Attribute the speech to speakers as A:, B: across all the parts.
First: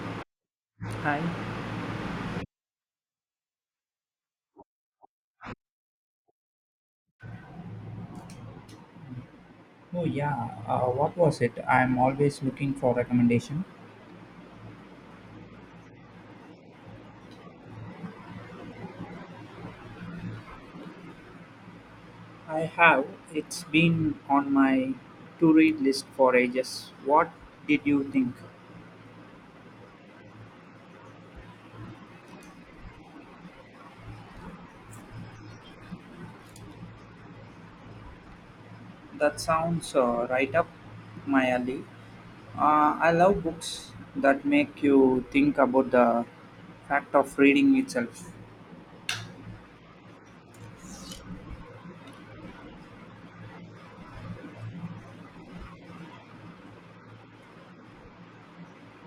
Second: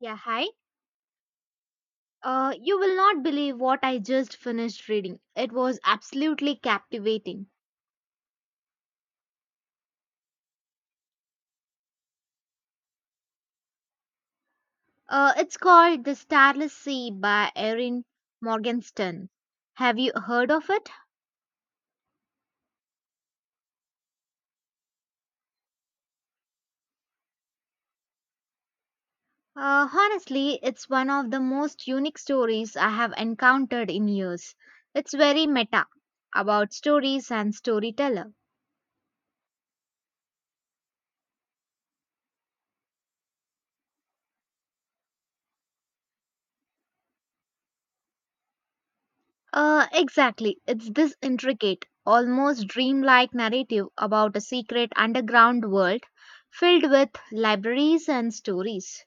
A: Yeah, hi.
B: Hi.
A: You will not believe what I just finished reading. It was absolutely captivating.
B: Oh yeah, what was it? I'm always looking for recommendation.
A: It's called The Starless Sea by Erin Morgenstern. Have you heard of it?
B: I have. It's been on my to read list for ages. What did you think?
A: Honestly, it's one of the most unique stories I have encountered in years. It's very meta about stories and storyteller.
B: That sounds right up my alley. I love books that make you think about the fact of reading itself.
A: Exactly. It's this intricate, almost dreamlike narrative about a secret underground world filled with libraries and stories.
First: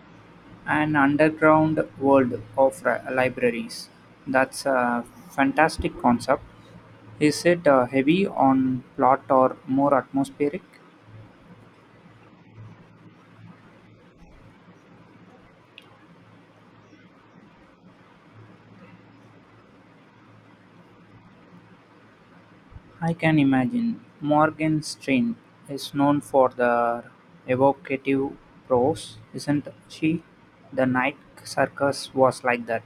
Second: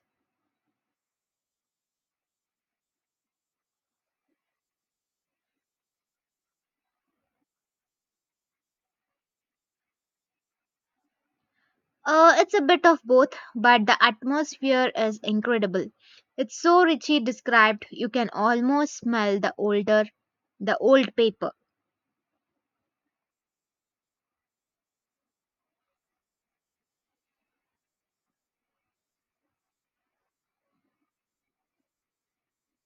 B: An underground world of libraries. That's a fantastic concept. Is it heavy on plot or more atmospheric?
A: It's a bit of both, but the atmosphere is incredible. It's so richly described, you can almost smell the older, the old paper.
B: I can imagine. Morgenstern is known for the evocative prose, isn't she? The Night Circus was like that.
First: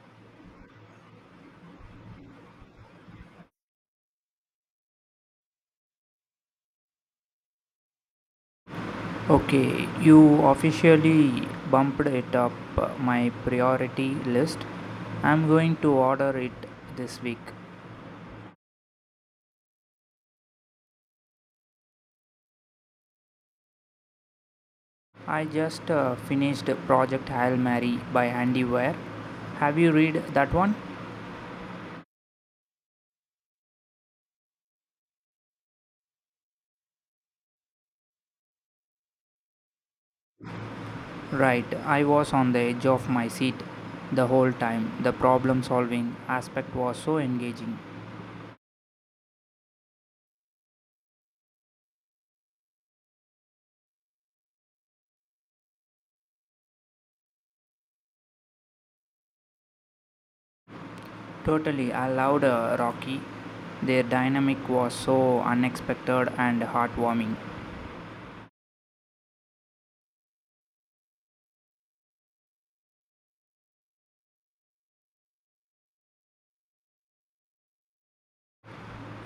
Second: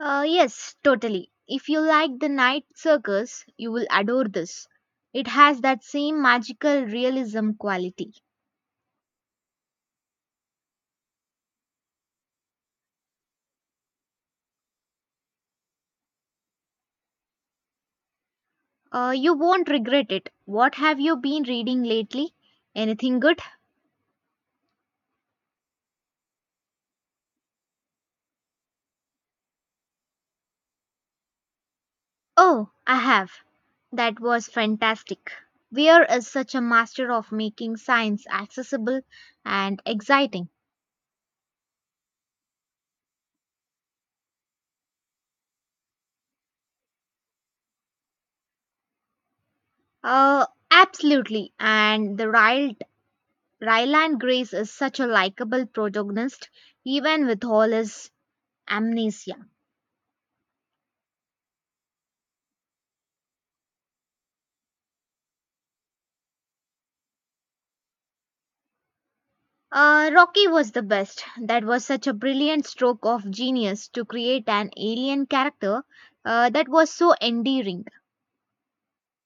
A: Yes, totally. If you like the night circus, you will adore this. It has that same magical realism quality.
B: Okay, you officially bumped it up my priority list. I'm going to order it this week.
A: You won't regret it. What have you been reading lately? Anything good?
B: I just finished Project Hail Mary by Andy Weir. Have you read that one?
A: Oh, I have. That was fantastic. Weir is such a master of making science accessible and exciting.
B: Right, I was on the edge of my seat the whole time. The problem solving aspect was so engaging.
A: Absolutely. And the Ryland Grace is such a likable protagonist, even with all his amnesia.
B: Totally, I loved Rocky. Their dynamic was so unexpected and heartwarming.
A: Rocky was the best. That was such a brilliant stroke of genius to create an alien character that was so endearing.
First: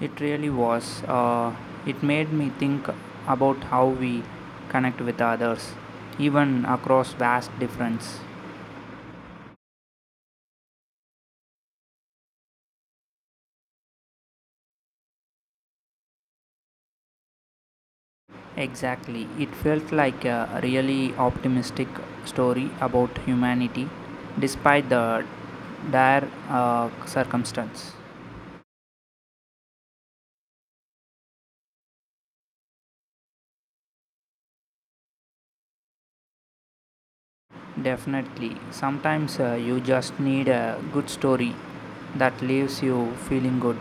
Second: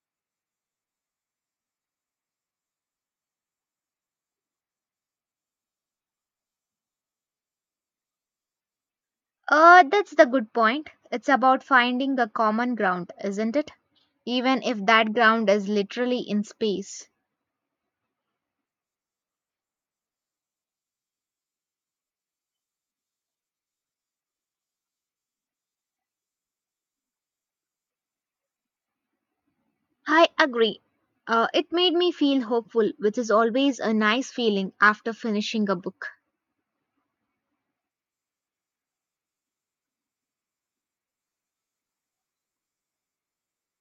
B: It really was. It made me think about how we connect with others, even across vast difference.
A: That's the good point. It's about finding a common ground, isn't it? Even if that ground is literally in space.
B: Exactly. It felt like a really optimistic story about humanity despite the dire circumstance.
A: I agree. It made me feel hopeful, which is always a nice feeling after finishing a book.
B: Definitely. Sometimes you just need a good story that leaves you feeling good.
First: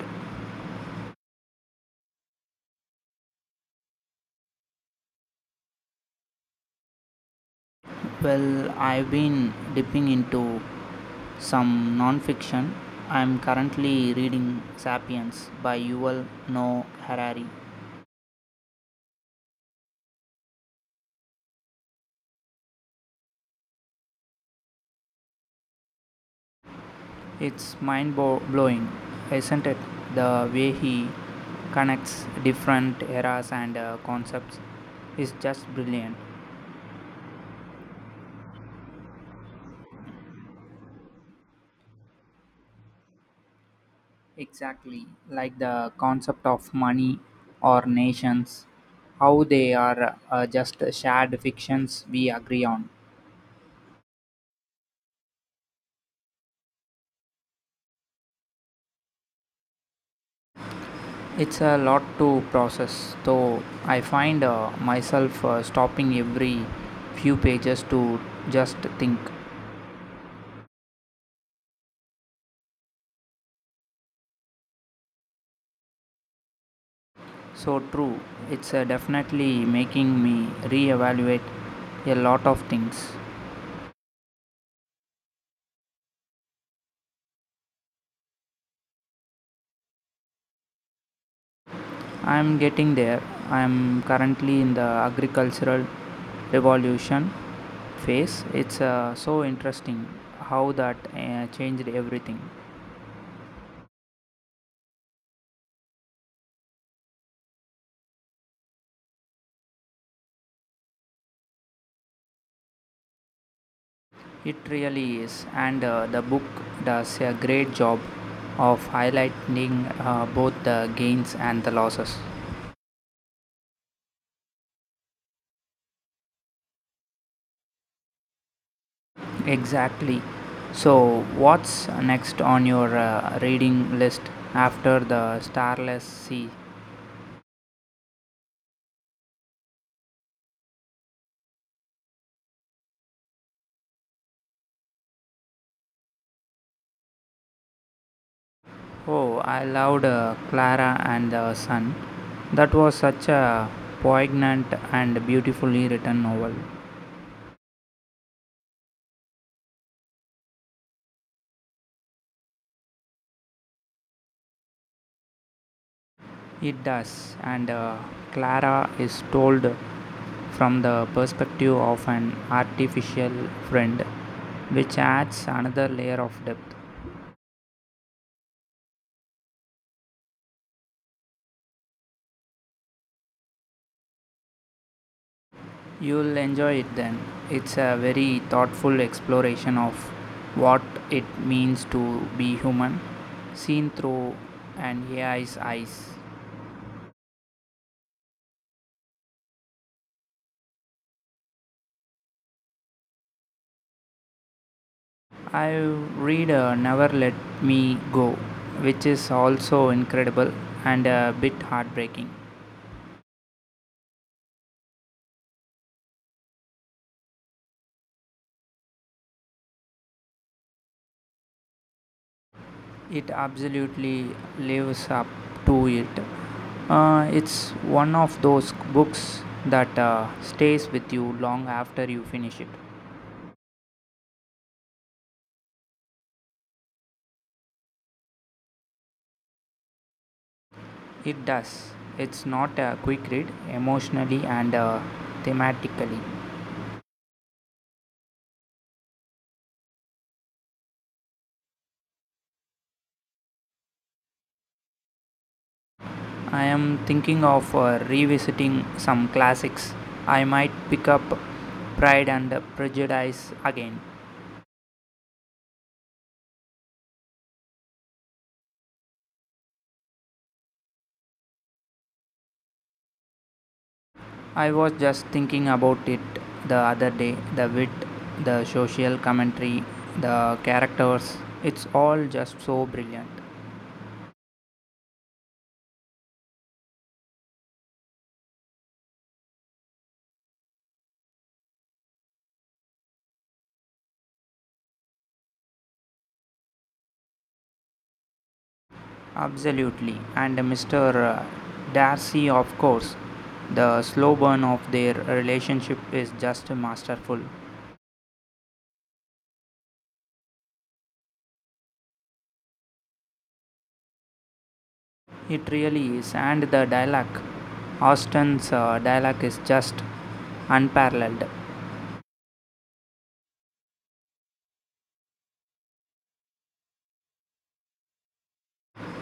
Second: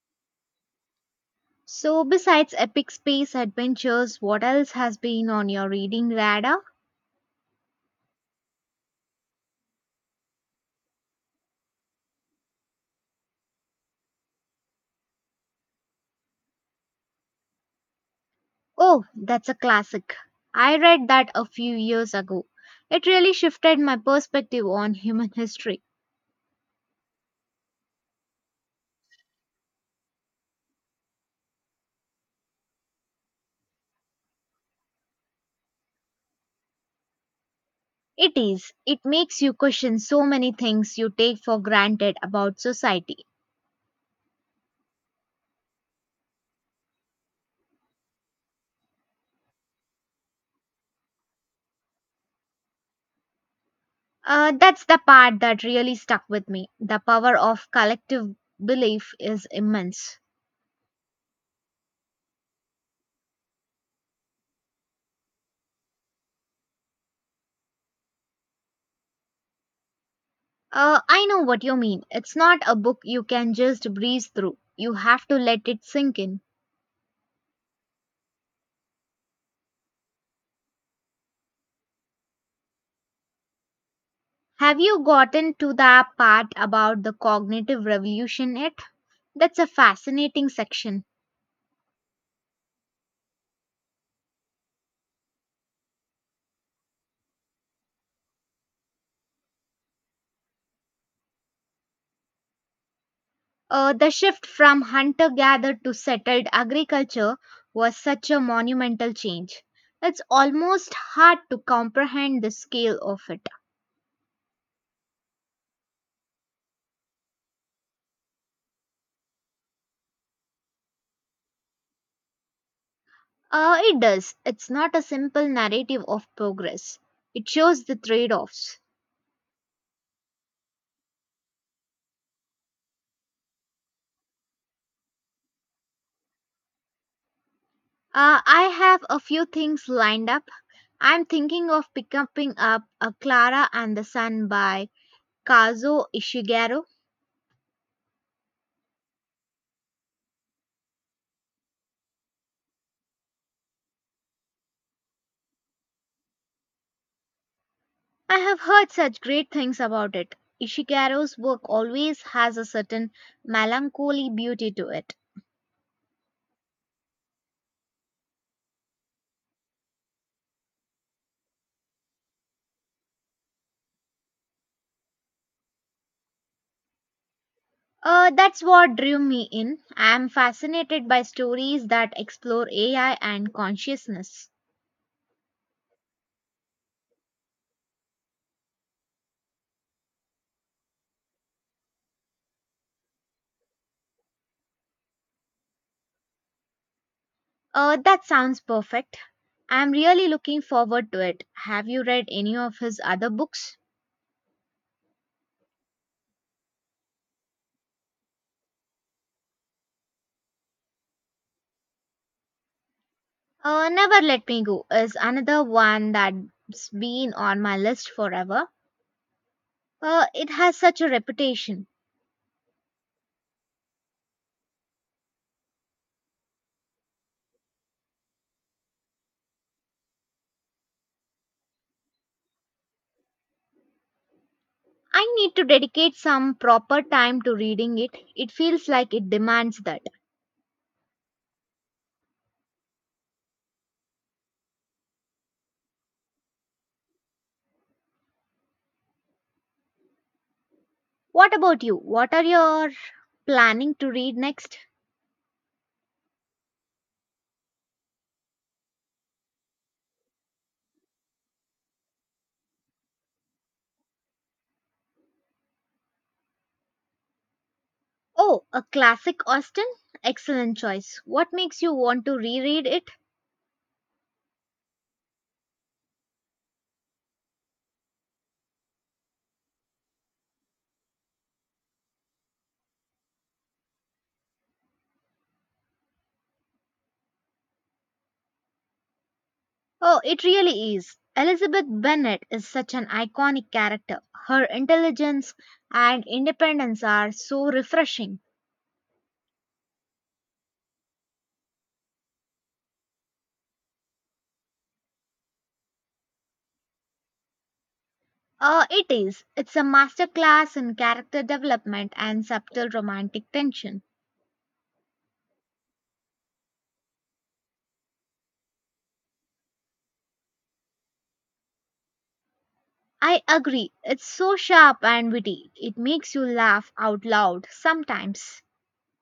A: So, besides epic space adventures, what else has been on your reading radar?
B: Well, I've been dipping into some non-fiction. I'm currently reading Sapiens by Yuval Noah Harari.
A: Oh, that's a classic. I read that a few years ago. It really shifted my perspective on human history.
B: It's mind blowing, isn't it? The way he connects different eras and concepts is just brilliant.
A: It is. It makes you question so many things you take for granted about society.
B: Exactly, like the concept of money or nations, how they are just shared fictions we agree on.
A: That's the part that really stuck with me. The power of collective belief is immense.
B: It's a lot to process, though I find myself stopping every few pages to just think.
A: I know what you mean. It's not a book you can just breeze through, you have to let it sink in.
B: So true, it's definitely making me reevaluate a lot of things.
A: Have you gotten to the part about the cognitive revolution yet? That's a fascinating section.
B: I'm getting there. I'm currently in the agricultural revolution phase. It's so interesting how that changed everything.
A: The shift from hunter gatherer to settled agriculture was such a monumental change. It's almost hard to comprehend the scale of it.
B: It really is, and the book does a great job of highlighting both the gains and the losses.
A: It does. It's not a simple narrative of progress, it shows the trade offs.
B: Exactly. So, what's next on your reading list after the Starless Sea?
A: I have a few things lined up. I'm thinking of picking up a Clara and the Sun by Kazuo Ishiguro.
B: Oh, I loved Clara and the Sun. That was such a poignant and beautifully written novel.
A: I have heard such great things about it. Ishikaru's work always has a certain melancholy beauty to it.
B: It does, and Clara is told from the perspective of an artificial friend, which adds another layer of depth.
A: That's what drew me in. I am fascinated by stories that explore AI and consciousness.
B: You'll enjoy it then. It's a very thoughtful exploration of what it means to be human, seen through an AI's eyes.
A: That sounds perfect. I am really looking forward to it. Have you read any of his other books?
B: I read Never Let Me Go, which is also incredible and a bit heartbreaking.
A: Never Let Me Go is another one that's been on my list forever. It has such a reputation.
B: It absolutely lives up to it. It's one of those books that stays with you long after you finish it.
A: I need to dedicate some proper time to reading it. It feels like it demands that.
B: It does. It's not a quick read emotionally and thematically.
A: What about you? What are your planning to read next?
B: I am thinking of revisiting some classics. I might pick up Pride and Prejudice again.
A: Oh, a classic Austen? Excellent choice. What makes you want to reread it?
B: I was just thinking about it the other day, the wit, the social commentary, the characters. It's all just so brilliant.
A: Oh, it really is. Elizabeth Bennet is such an iconic character. Her intelligence and independence are so refreshing.
B: Absolutely. And Mr. Darcy, of course, the slow burn of their relationship is just masterful.
A: It is. It's a masterclass in character development and subtle romantic tension.
B: It really is. And the dialogue, Austin's dialogue is just unparalleled.
A: I agree. It's so sharp and witty. It makes you laugh out loud sometimes.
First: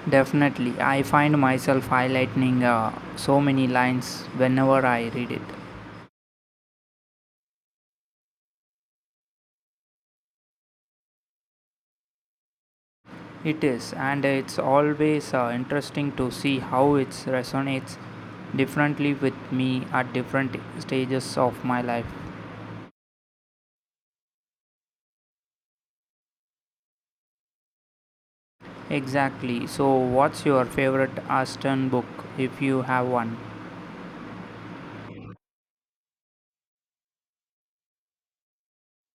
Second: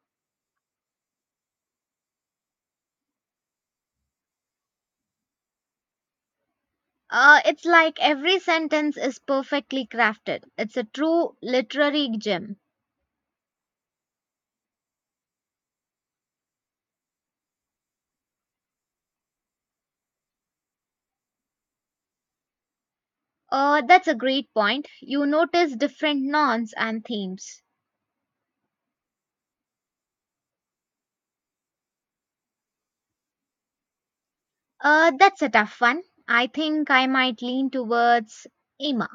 B: Definitely. I find myself highlighting so many lines whenever I read it.
A: It's like every sentence is perfectly crafted. It's a true literary gem.
B: It is, and it's always interesting to see how it resonates differently with me at different stages of my life.
A: That's a great point. You notice different nouns and themes.
B: Exactly. So, what's your favorite Aston book if you have one?
A: That's a tough one. I think I might lean towards Emma.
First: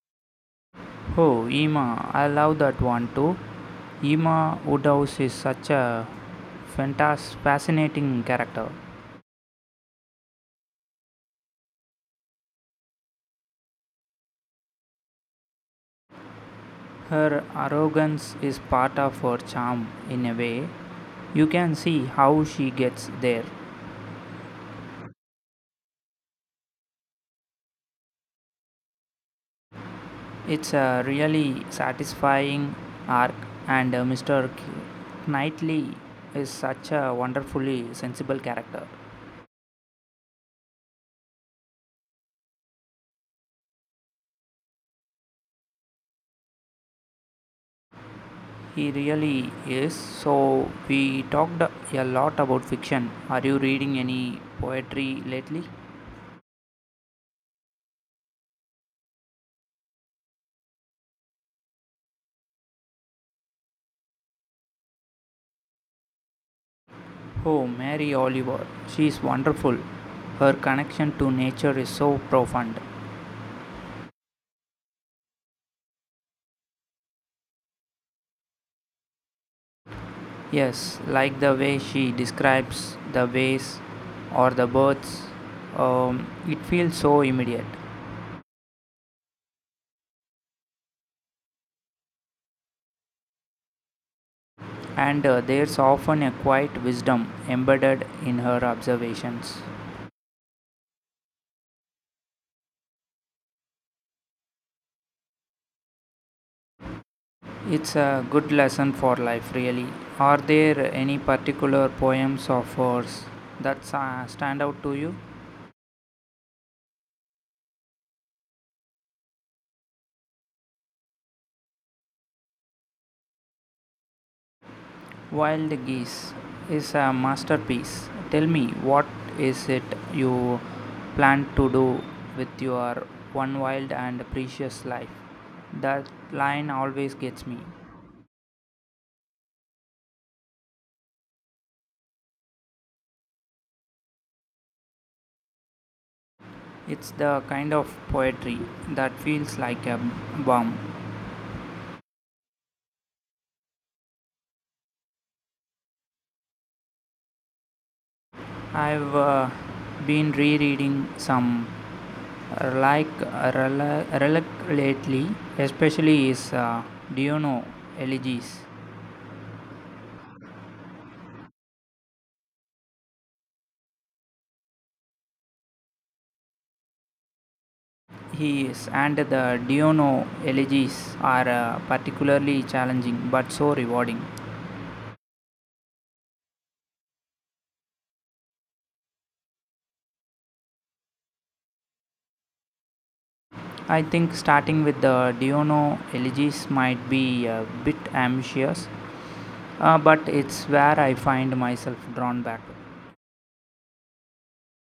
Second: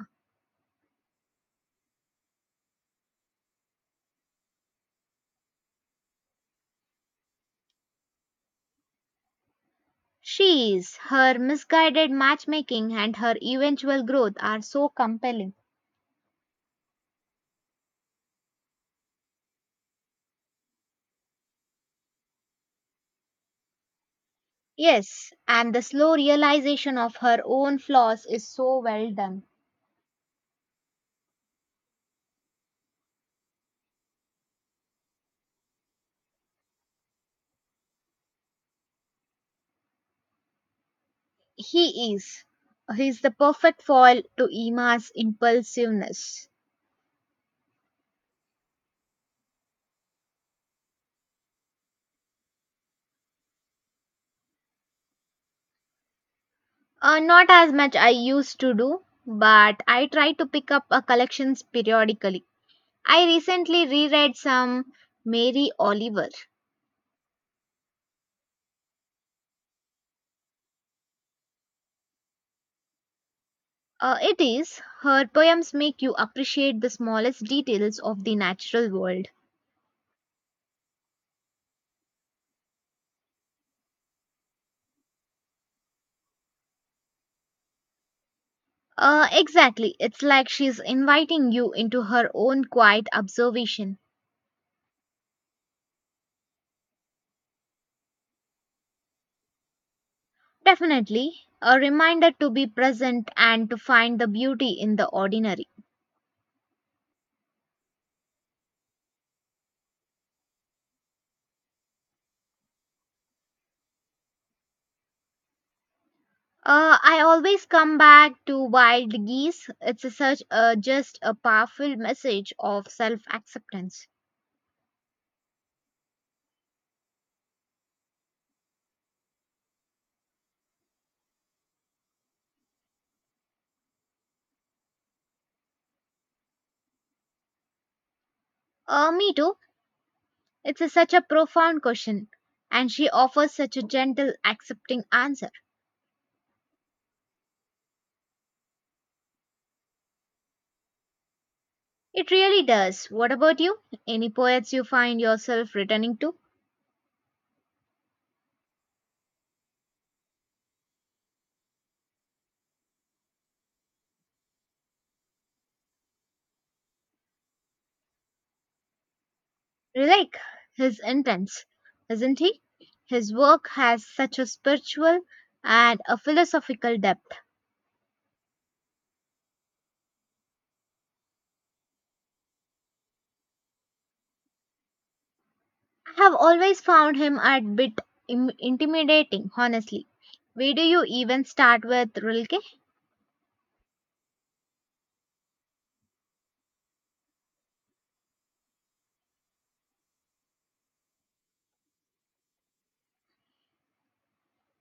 B: Oh, Emma! I love that one too. Emma Woodhouse is such a fascinating character.
A: She's her misguided matchmaking and her eventual growth are so compelling.
B: Her arrogance is part of her charm in a way. You can see how she gets there.
A: Yes, and the slow realization of her own flaws is so well done.
B: It's a really satisfying arc, and Mr. Knightley is such a wonderfully sensible character.
A: He is. He's the perfect foil to Emma's impulsiveness.
B: He really is. So, we talked a lot about fiction. Are you reading any poetry lately?
A: Not as much I used to do, but I try to pick up a collections periodically. I recently reread some Mary Oliver.
B: Oh, Mary Oliver. She's wonderful. Her connection to nature is so profound.
A: It is her poems make you appreciate the smallest details of the natural world.
B: Yes, like the way she describes the waves or the birds, it feels so immediate.
A: Exactly. It's like she's inviting you into her own quiet observation.
B: And there's often a quiet wisdom embedded in her observations.
A: Definitely a reminder to be present and to find the beauty in the ordinary.
B: It's a good lesson for life, really. Are there any particular poems or verse that stand out to you?
A: I always come back to Wild Geese. It's a such a just a powerful message of self-acceptance.
B: Wild Geese is a masterpiece. Tell me, what is it you plan to do with your one wild and precious life? That line always gets me.
A: Me too. It's a, such a profound question, and she offers such a gentle, accepting answer.
B: It's the kind of poetry that feels like a bomb.
A: It really does. What about you? Any poets you find yourself returning to?
B: I've been rereading some like reluctantly, especially his Diono elegies.
A: Like, he's intense, isn't he? His work has such a spiritual and a philosophical depth.
B: His and the Diono elegies are particularly challenging but so rewarding.
A: I have always found him a bit intimidating, honestly. Where do you even start with Rilke?
B: I think starting with the Diono elegies might be a bit ambitious, but it's where I find myself drawn back.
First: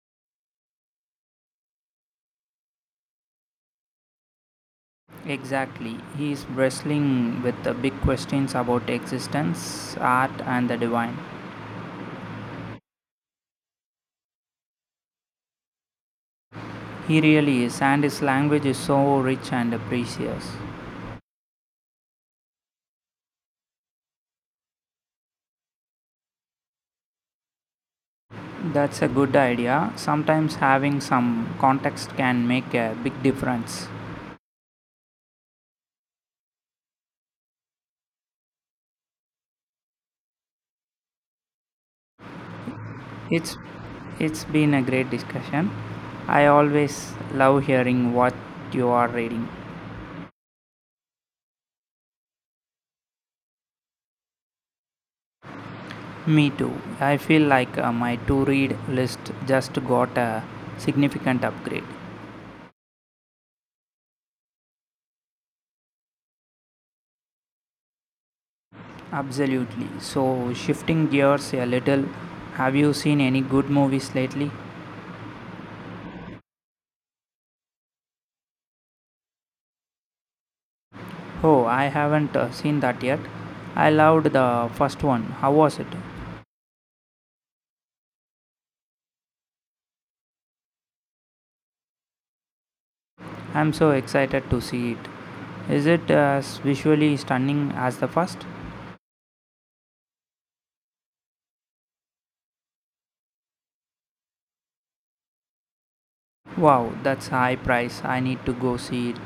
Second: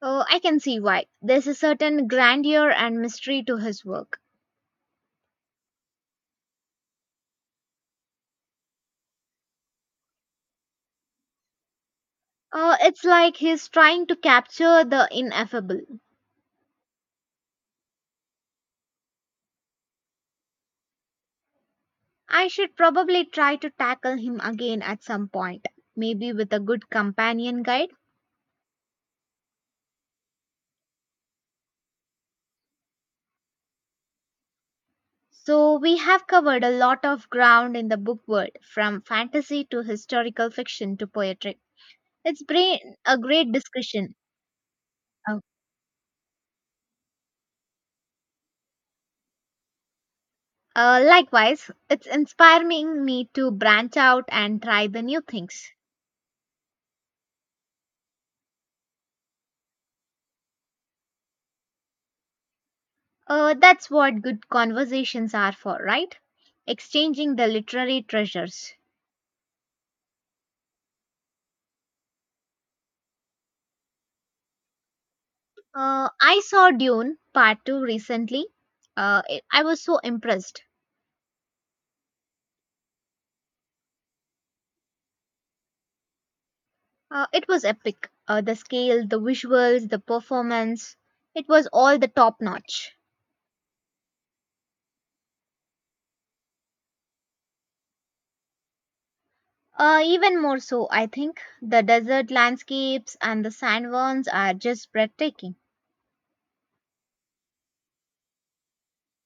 A: Oh, I can see why. There's a certain grandeur and mystery to his work.
B: Exactly, he is wrestling with the big questions about existence, art, and the divine.
A: Oh, it's like he's trying to capture the ineffable.
B: He really is, and his language is so rich and precious.
A: I should probably try to tackle him again at some point, maybe with a good companion guide.
B: That's a good idea. Sometimes having some context can make a big difference.
A: So, we have covered a lot of ground in the book world, from fantasy to historical fiction to poetry. It's been a great
B: It's
A: discussion.
B: it's been a great
A: Uh,
B: discussion. I always love hearing what you are reading.
A: likewise, it's inspiring me to branch out and try the new things.
B: Me too. I feel like my to read list just got a significant upgrade.
A: That's what good conversations are for, right? Exchanging the literary treasures.
B: Absolutely. So, shifting gears a little, have you seen any good movies lately?
A: I saw Dune Part 2 recently. I was so impressed.
B: Oh, I haven't seen that yet. I loved the first one. How was it?
A: It was epic. The scale, the visuals, the performance, it was all the top notch.
B: I'm so excited to see it. Is it as visually stunning as the first?
A: Even more so, I think, the desert landscapes and the sandworms are just breathtaking.
B: Wow, that's high price. I need to go see it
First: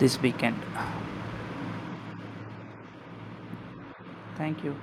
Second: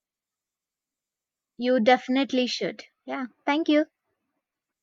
B: this weekend.
A: You definitely should. Yeah, thank you.
B: Thank you.